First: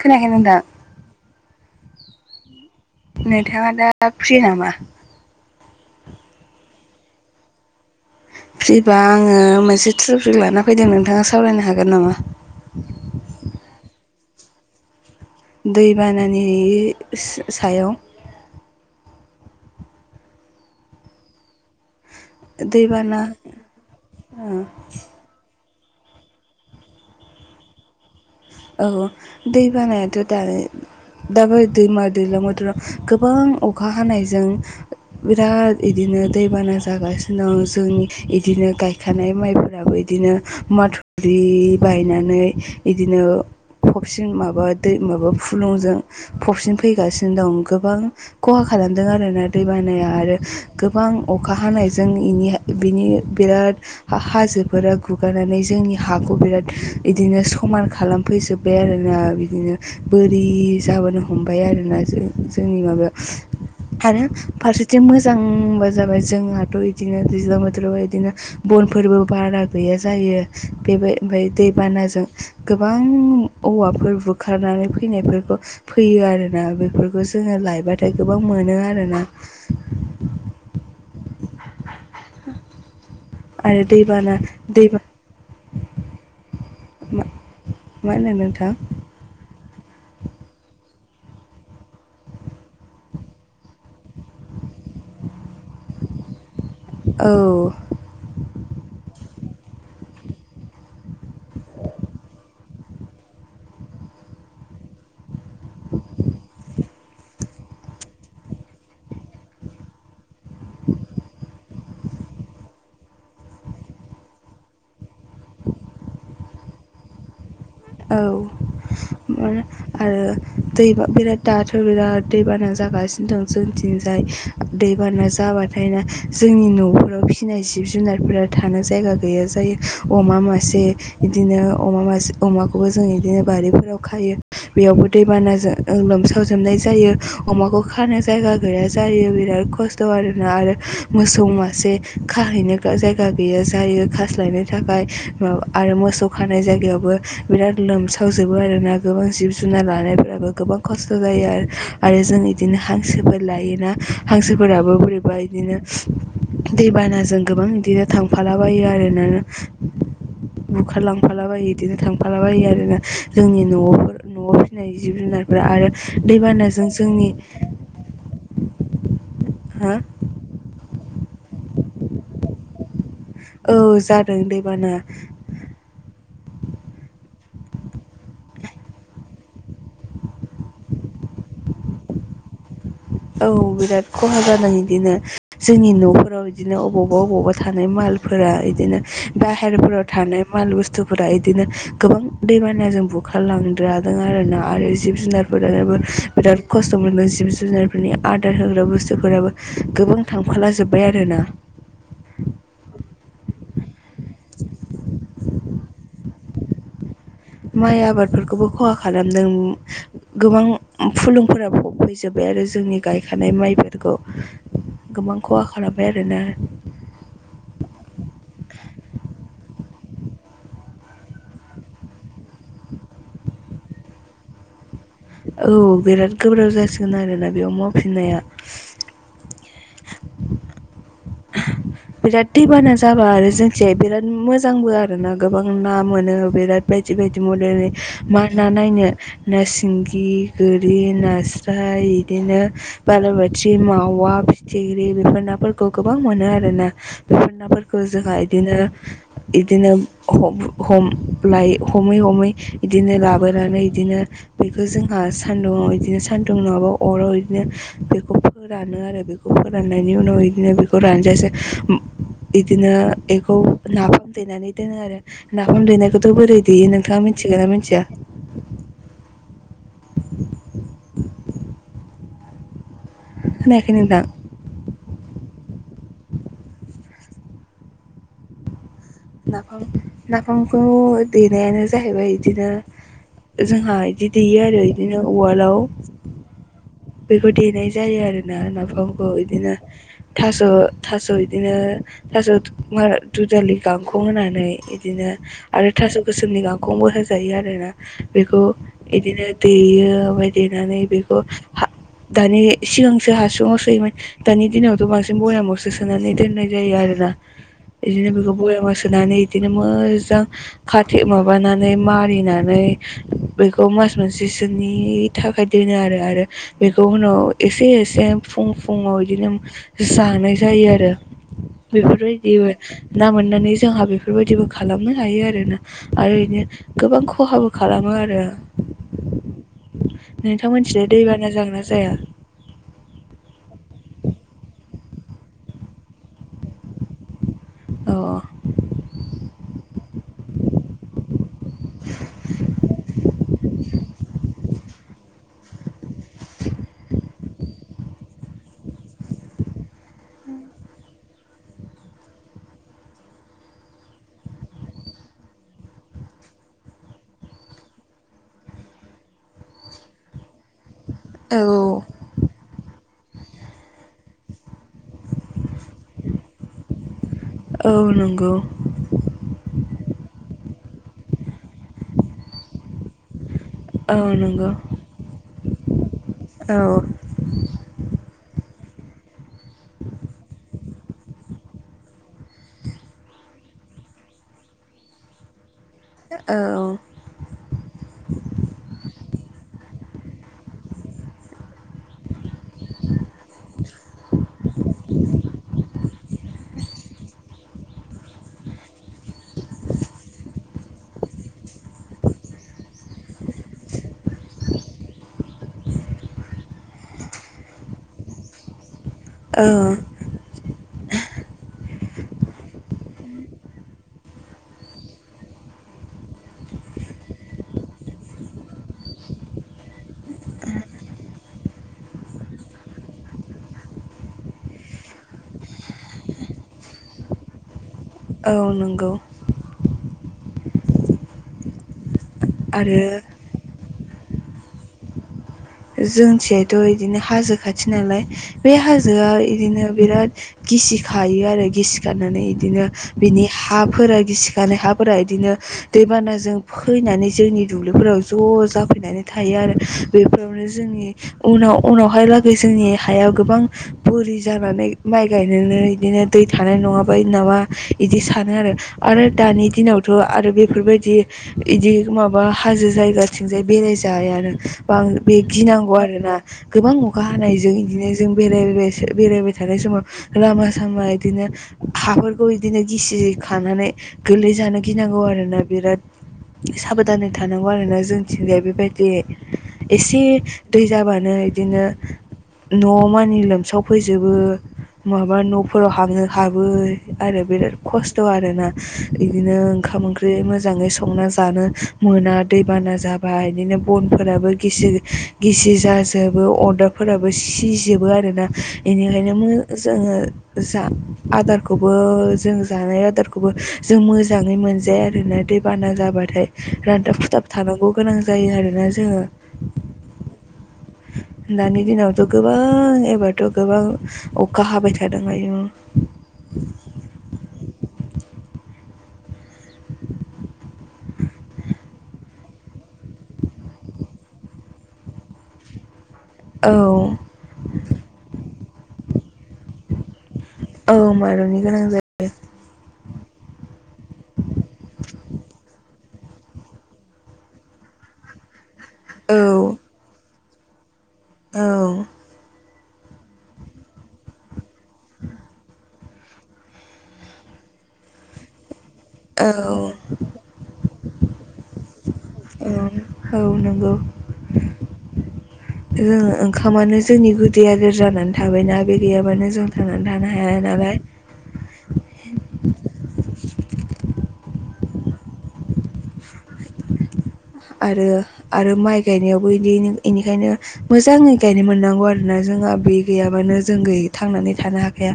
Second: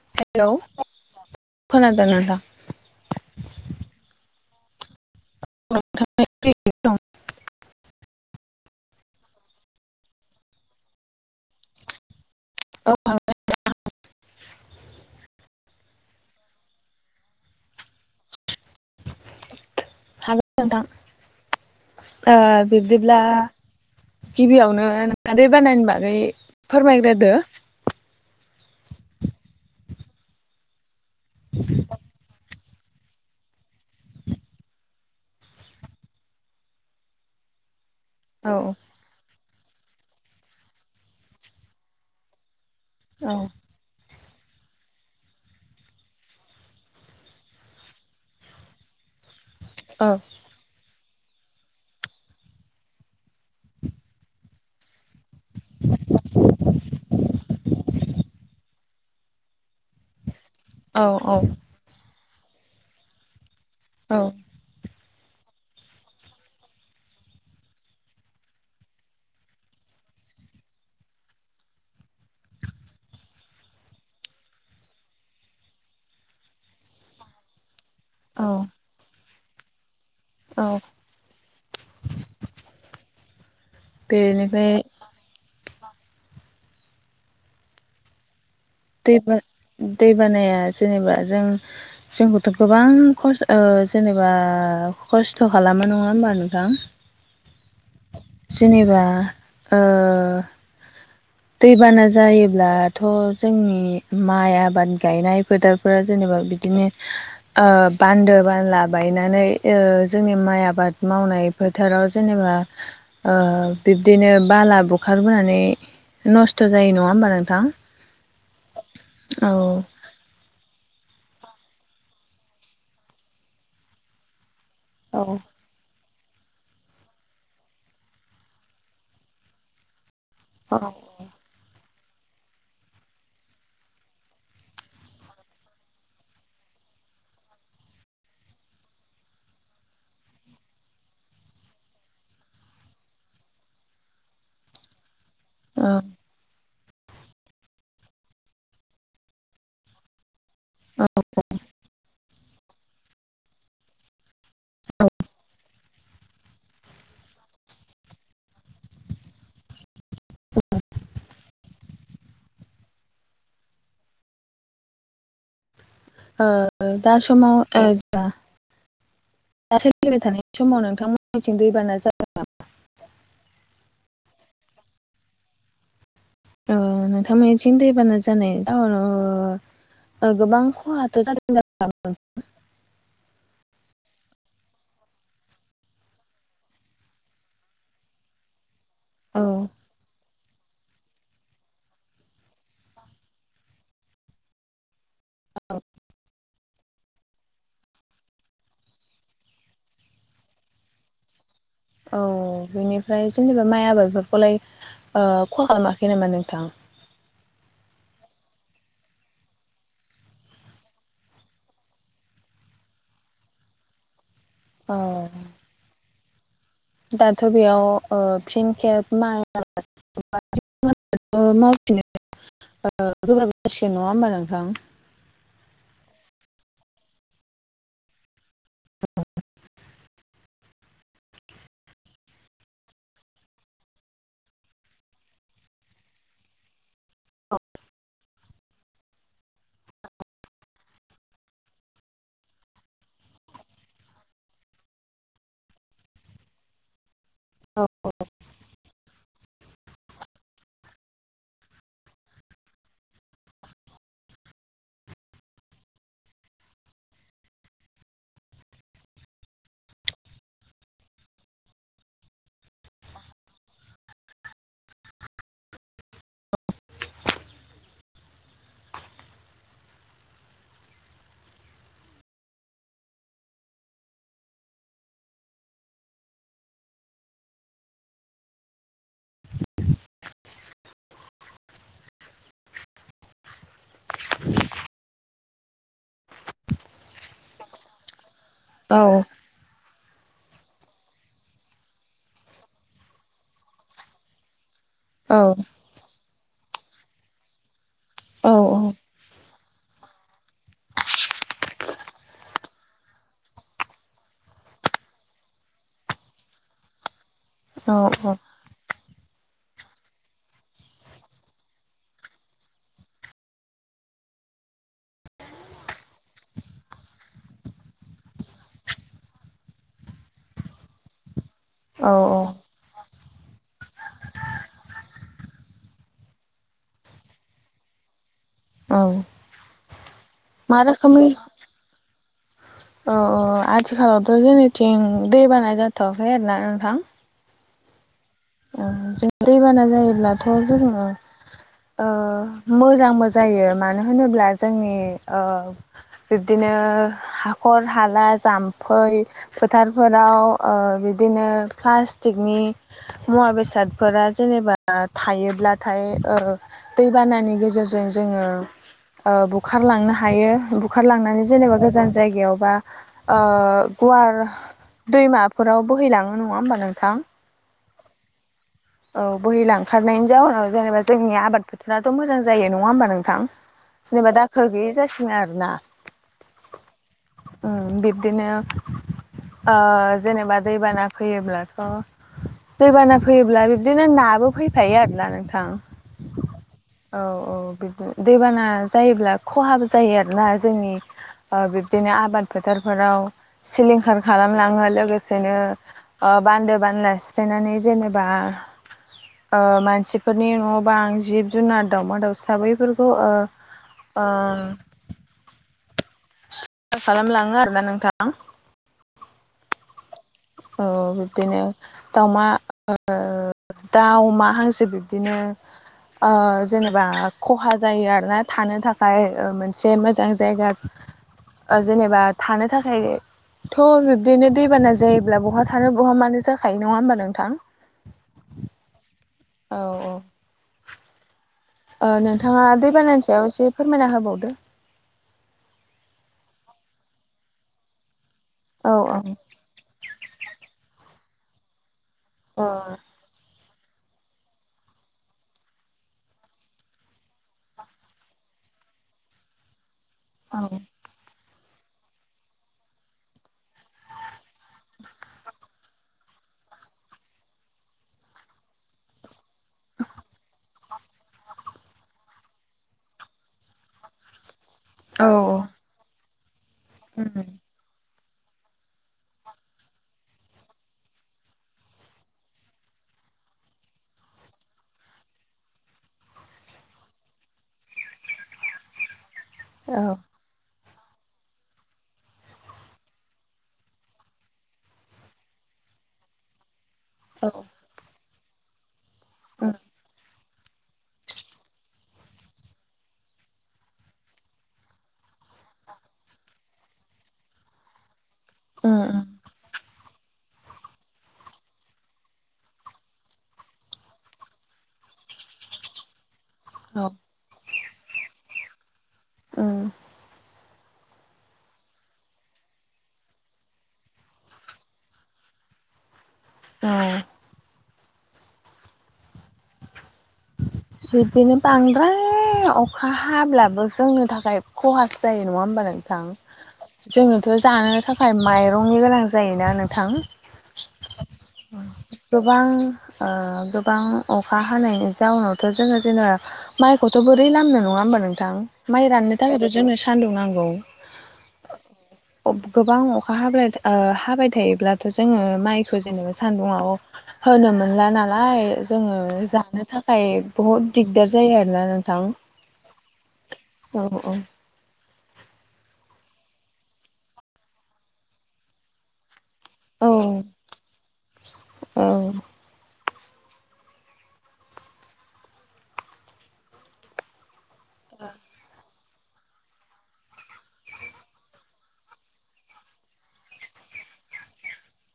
खोनायाखै हेलौ नोंथां। खोनादों नोंथां। नोंथाङा दा फ्रि नामा? [unintelligible] फ्रिबा आङो मोनसे ट्रफिक लाना फैदों नोंथाङा सावरायनो हागोन नामा? औ दैबानानि सायाव। [unintelligible] ओ बिब्दिब्ला दैबाना गिबियावनो खारै बानायनोबा मै फोरमायग्रोदो। औ दै बानायाथ' दानि दाबो दैमा दैलां बोथोराव गोबां अखा हानायजों बिराद इदिनो दैबाना जागासिनो जोंनि औ इदिनो गायखानाय माइफोराबो इदिनो माथुरि बायनानै बिदिनो औ फबसिन माबा दै माबा फुलुंजों फबसिन फैगासिनो दं गोबां खहा खालाम दों आरोना दै बानाया औ आरो गो गोबां अखा हानायजोंनि इनि बिनि बिराद हा हाजोफोरा गु हगारनानै जोंनि हाखौ बिराद बिदिनो समान खालाम बे आरोना बिदिनो बोरि औ जाबोनो औ हमबाय आरोना जों जोंनि माबायाव आरो औ फारसेथिं बिदि मोजांबा जाबाय जोंहाथ' बिदिनो दैज्लां बोथोरबा बिदिनो बनफोरबो बारा गैया जायो बेबो ओमफ्राय दैबानाजों गोबां गोबां औवाफोर बुखारनानै फैनायफोरखौ फैयो आरोना बेफोरखौ जोङो लायबा नाथाय गोबां औ मोनो आरोना औ बेनिफ्राय [inaudible] मा होनदों नोंथां दैबा दैबानाया [unintelligible] जेनेबा जों जोंखौथ' गोबां खस ओ जेनेबा खस् खस्थ' खालामो नङा होमबा नोंथां औ जेनेबा दैबाना जायोब्लाथ' जोंनि माइ आबाद गायनाय फोथारफोरा जेनेबा बिदिनो बान्दो बानला बायनानै जोंनि माइ आबाद मावनाय फोथाराव जेनेबा बिब्दिनो बाला बुखारबोनानै नस्थ' जायो नङा होमबा नोंथां औ औ आरो दैबा बिराद दाद बिराद दैबाना जागासिनो दं जोंनिथिंजाय दैबाना औ जाबाथाय ना जोंनि न'फोराव फिनाय जिब जुनारफोरा थानो जायगा गैया जायो अमा मासे औ बिदिनो अमा मासे अमाखौबो जों बिदिनो बारिफोराव खायो बेयावबो दैबानाजों लोमसावजोबनाय जायो अमाखौ खानो जायगा गैया जायो बिराद खस्थ' आरोना आरो मोसौ मासे खा जाहैनो जायगा गैया जायो खास्लायनो थाखाय माबा आरो मोसौ खानाय जायगायाव बिराद लोमसावजोबो आरो ना गोबां जिब जुनार लानायफ्राबो गोबां खस्थ' जायो आरो आरो जोंनि बिदिनो हांसोफोर लायोना हांसोफोराबो बोरैबा बिदिनो दैबानाजों गोबां बिदिनो थांफालाबायो आरोना बुखारलांफालाबायो बिदिनो थां मालाबायो आरोना जोंनि न'आवफोर न'आव फिसिनाय जिब जुनारफोरा आरो ओ दैबानाजों दा जोंनि समाव ओजा दाथाय हा सोलिबाय थानाय समाव नोंथांमोननिथिं दैबाना जागोन नामा औ जादों दैबाना नोंथांमोननिथिं दैबाना जानाय गोबां खहाथ' जादों औ बिराद खहा जादों बिदिनो जोंनि न'फोराव बिदिनो अबावबा अबावबा थानाय माल बिदिनो हागौ। औ बाहेरफोराव थानाय माल बुस्थुफोरा इदिनो गोबां दैबानाजों बुखारलांद्रादों आरोना आरो जिब जुनारफोराबो बिराद खस्थ' मोनो जिब जुनार फोरनि आदार होग्रा बुस्थुफोराबो गोबां थांफाला जोब्बाय आरो ना औ बेनिफ्राय जेनेबा माइ आबादफोरखौलाय ओ खहा खालामाखै नामा नोंथां माइ आबादफोरखौबो खहा खालामदों गोबां फुलुंफोरा फैजोब्बाय आरो आरो जोंनि गायखानाय माइफोरखौ औ गोबां खहा खालामबाय आरोना दाथ' बेयाव ओ फिन केेब माइ [unintelligible] खामानियाथ' मावफिनो ओ गोब्राब जासिगोन नङा होमबा नोंथां औ बिराद गोब्राब जासिगोन आरोना बेयाव मावफिननाया औ बिराद दैबाना जाबा आरो जोंथिजाय बिराद मोजांबो आरो ना गोबां ना मोनो बिराद बे बिदि बायदि [unintelligible] मा ना नायनो ना सिंगि गोरि नास्राय बिदिनो बाला बाथि मावा फिथिख्रि बेफोर नाफोरखौ गोबां मोनो आरो ना। बेफोर नाफोरखौ जोंहा इदिनो इदिनो लायो हम हम ब्लाय हमै हमै इदिनो लाबोनानै इदिनो बेखौ जोंहा सान्दुंआव इदिनो सान्दुं नङाबा अराव इदिनो बेखौ फोरानो आरो बेखौ। फोराननायनि उनाव इदिनो बेखौ रानजासे इदिनो एखौ नाफाम देनानै दोनो आरो नाफाम देनायखौथ' बोरै देयो नोंथाङा मिथि मोनथिगोना मिनथिया? खोनायाखै नोंथां? नाफाम नाफामखौ देनायानो जाहैबाय इदिनो जोंहा इदि देयो आरो इदिनो उवालाव बेखौ देनाय जायो आरो। ना औ नाफामखौ इदिनो। थास' थास' इदिनो थास' दु दुदालि गांखं होनानै। इदिनो आरो थास' गोसोमनि गांखंबो होजायो आरो ना। औ बेखौ इदिनो देयो ओमफाय देनानै बेखौ हा दानि सिगांसो हासुङाव सोयोमोन दानि दिनावथ' बांसिन बयामावसो सोनानै दोननाय जायो आरोना। एदिनो औ बिखौ समायाव सो नानै इदिनो मोजां खाथे माबानानै मारिनानै बेखौ मोज मास मोनसेसोनि थाखाय दोनो आरो आरो बेखौ उनाव एसे एसे फुं फुुङाव इदिनो जानाय जायो आरो। औ औ बेफोरबायदिमोन। ना मोननानै जोंहा बेफोरबायदिबो खालामनो हायो आरो ना आरो बिनो गोबां खहाबो खालामो। आरो। औ। नोंथां मोनथिनो [unintelligible] अ आ आथिखालावथ' जोंनिथिं दै बाना जाथ'वाखै आरोना नोंथां। औ औ। ओ जों दैबाना जायोब्लाथ' जोङो ओ मोजांबो जायो मानो होनोब्ला जोंनि ओ बिब्दिनो हाखर हाला जाम्फै फोथारफोराव ओ बिदिनो प्लास्टिकनि मुवा बेसादफोरा जेनेबा थायोब्लाथाय ओ दैबानानि गेजेरजों जों ओ बुखारलांनो हायो बुखारलांनानै अ जेनेबा गोजान जायगायावबा ओ गुवार दैमाफोराव बोहैलाङो नङा होमबा नोंथां? औ नंगौ। औ बोहैलांखारनायनि जाउनाव जेनेबा जोंनि आबाद फोथाराथ' मोजां जायो नङा होमबा नोंथां? औ जेनेबा नंगौ दाखोर गैयि जासिगोन आरोना। औ ओं बिब्दिनो ओ जेनेबा दैबाना फैयोब्लाथ' दैबाना फैयोब्ला बिदिनो नाबो फैफायो आरोना नोंथां। औ औ बिदिनो दैबाना जायोब्ला खहाबो जायो आरोना जोंनि ओ बिब्दिनो आबाद फोथारफोराव सिलिंखार खालामलाङो लोगोसेनो आ बान्दो बानला सिफायनानै जेनेबा [inaudible] ओ मानसिफोरनि न'बां आं जिब जुनार दाउमा-दाउसा बैफोरखौ ओ ओ। खालामलाङो आरोना नोंथां। औ। अमा ओ दाउ अमा हांसो बिब्दिनो जेनेबा खहा जायो आरोना थानो थाखाय मोनसे मोजां जायगा जेनेबा थानो थाखाय थ' बिब्दिनो दैबाना जायो जब्ला बहा थानो बहा मानो जाखायो नङा होमबा नोंथां? औ नंगौ। औ औ। नोंथाङा आरो दैबानानि सायाव एसे फोरमायना होबावदो जोंथिंथ' इदिनो हाजो खाथि नालाय बे औ औ हाजोआ इदिनो बिराद गिसि खायो आरो गिसि खनानै ओ बिदिनो बिनि हाफोरा गिसिखानाय हाफोरा बिदिनो दैबानाजों फैनानै जोंनि दुब्लिफोराव ज' ज जाफैनानै थायो आरो औ बेफोरावनो जोंनि उनाव उनावहाय लागै जोंनि हाया गोबां बोरि जानानै माइ गायनोनो बिदिनो दै थानाय नङाबाय नामा बिदि सानो आरो आरो दानि दिनावथ' आरो बेफोरबायदि इदि माबा हाजो जायगाथिंजाय बेराय जायानो। बां औ बे औ गिनांगौ आरो ना गोबां अखा उम हानायजों बिदिनो जों बे बेरायबाय थानाय समाव लामा सामा इदिनो हाफोरखौ इदिनो गिसि खानानै गोरलै जानो गिनांगौ आरोना बिराद साबधानै थानांगौ आरोना जोंथिंगाया बेबायदि औ एसे दै जाबानो बिदिनो न' मानि लोमसाव फैजोबो माबा न'फोराव हाबनो हाबो आरो औ बिराद खस्थ' आरोना बिदिनो उम ओंखाम ओंख्रि मोजां मोजाङै संना जानो मोना दैबाना जाबा बिदिनो बनफोराबो गिसि गिसि जाजोबो अरदाबफोराबो सिजोबो आरोना उम उम बेनिखायनो जोङो जा आदारखौबो जों जानाय आदारखौबो जों मोजाङै मोनजाया आरो न दै बाना जाबाथाय औ रानथाब खुथाब थानांगौ गोनां जायो आरोना जोङो। उम। [inaudible] दानि दिनावथ' गोबां एबारथ' गोबां अखा हाबाय थादों आयु औ। [inaudible] बिब्दिनो बांद्राय अखा हाब्लाबो जोंनि थाखाय खहा जायो नङा होमबा नोंथां औ जोङोथ' जानो थाखाय माइरंनि गोनां जायोना नोंथां औ माइरंनि गोनां गोबां गोबां अखा हानायनि जाउनावथ' जोङो जेनेबा माइखौथ' बोरै लामनो नङा होमबा नोंथां माइ जायो राननो थाखायथ' औ जोंङो सानदुं नांगौ औ। औ। गोबां अखा हाब हाबाय थायोब्लाथ' जोङो माइ जोङो सान्दुुंव होनो मोनला नालाय जोङो औ जानो थाखाय बहुत दिगदार जायो आरोना न औ नंगौ। जोङो ओंखामानो जोंनि गुदि आदार जानानै थाबायना बे गैयाबानो जों थांनानै औ थानो हाया नालाय। औ आरो आरो माइ गायनायावबो बिदि बेनिखायनो मोजाङै गायनो मोननांगौ आरो ना जोंहा बे गैयाबानो जों गै थांनानै थानो हाखाया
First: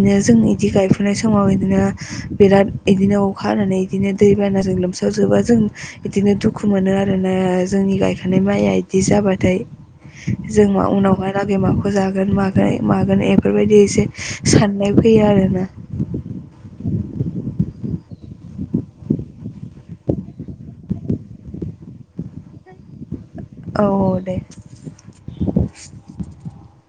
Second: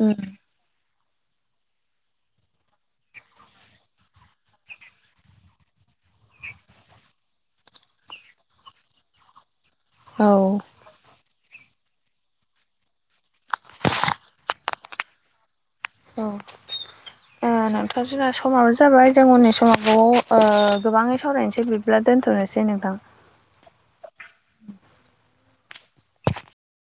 उम जोंनि बिगाय फुनाय समाव बिदिनो बिराद बिदिनो अखा हानानै बिदिनो दैबानाजों लोमसाव जोबा जों बिदिनो दुखु मोनो आरोना जोंनि गायखानाय माइया बिदि जाबाथाय औ जोंहा उनावहाय दा नै माखौ जागोन मोन मागोन बेफोरबायदि एसे साननाय फैयो आरोना। औ ओ [inaudible] नोंथां' जोंना समाबो जाबाय जों उननि समाव गोबाङै सावरायनोसै बिब्ला दोन्थ'नोसै। नोंथां औ औ दे [inaudible] [inaudible]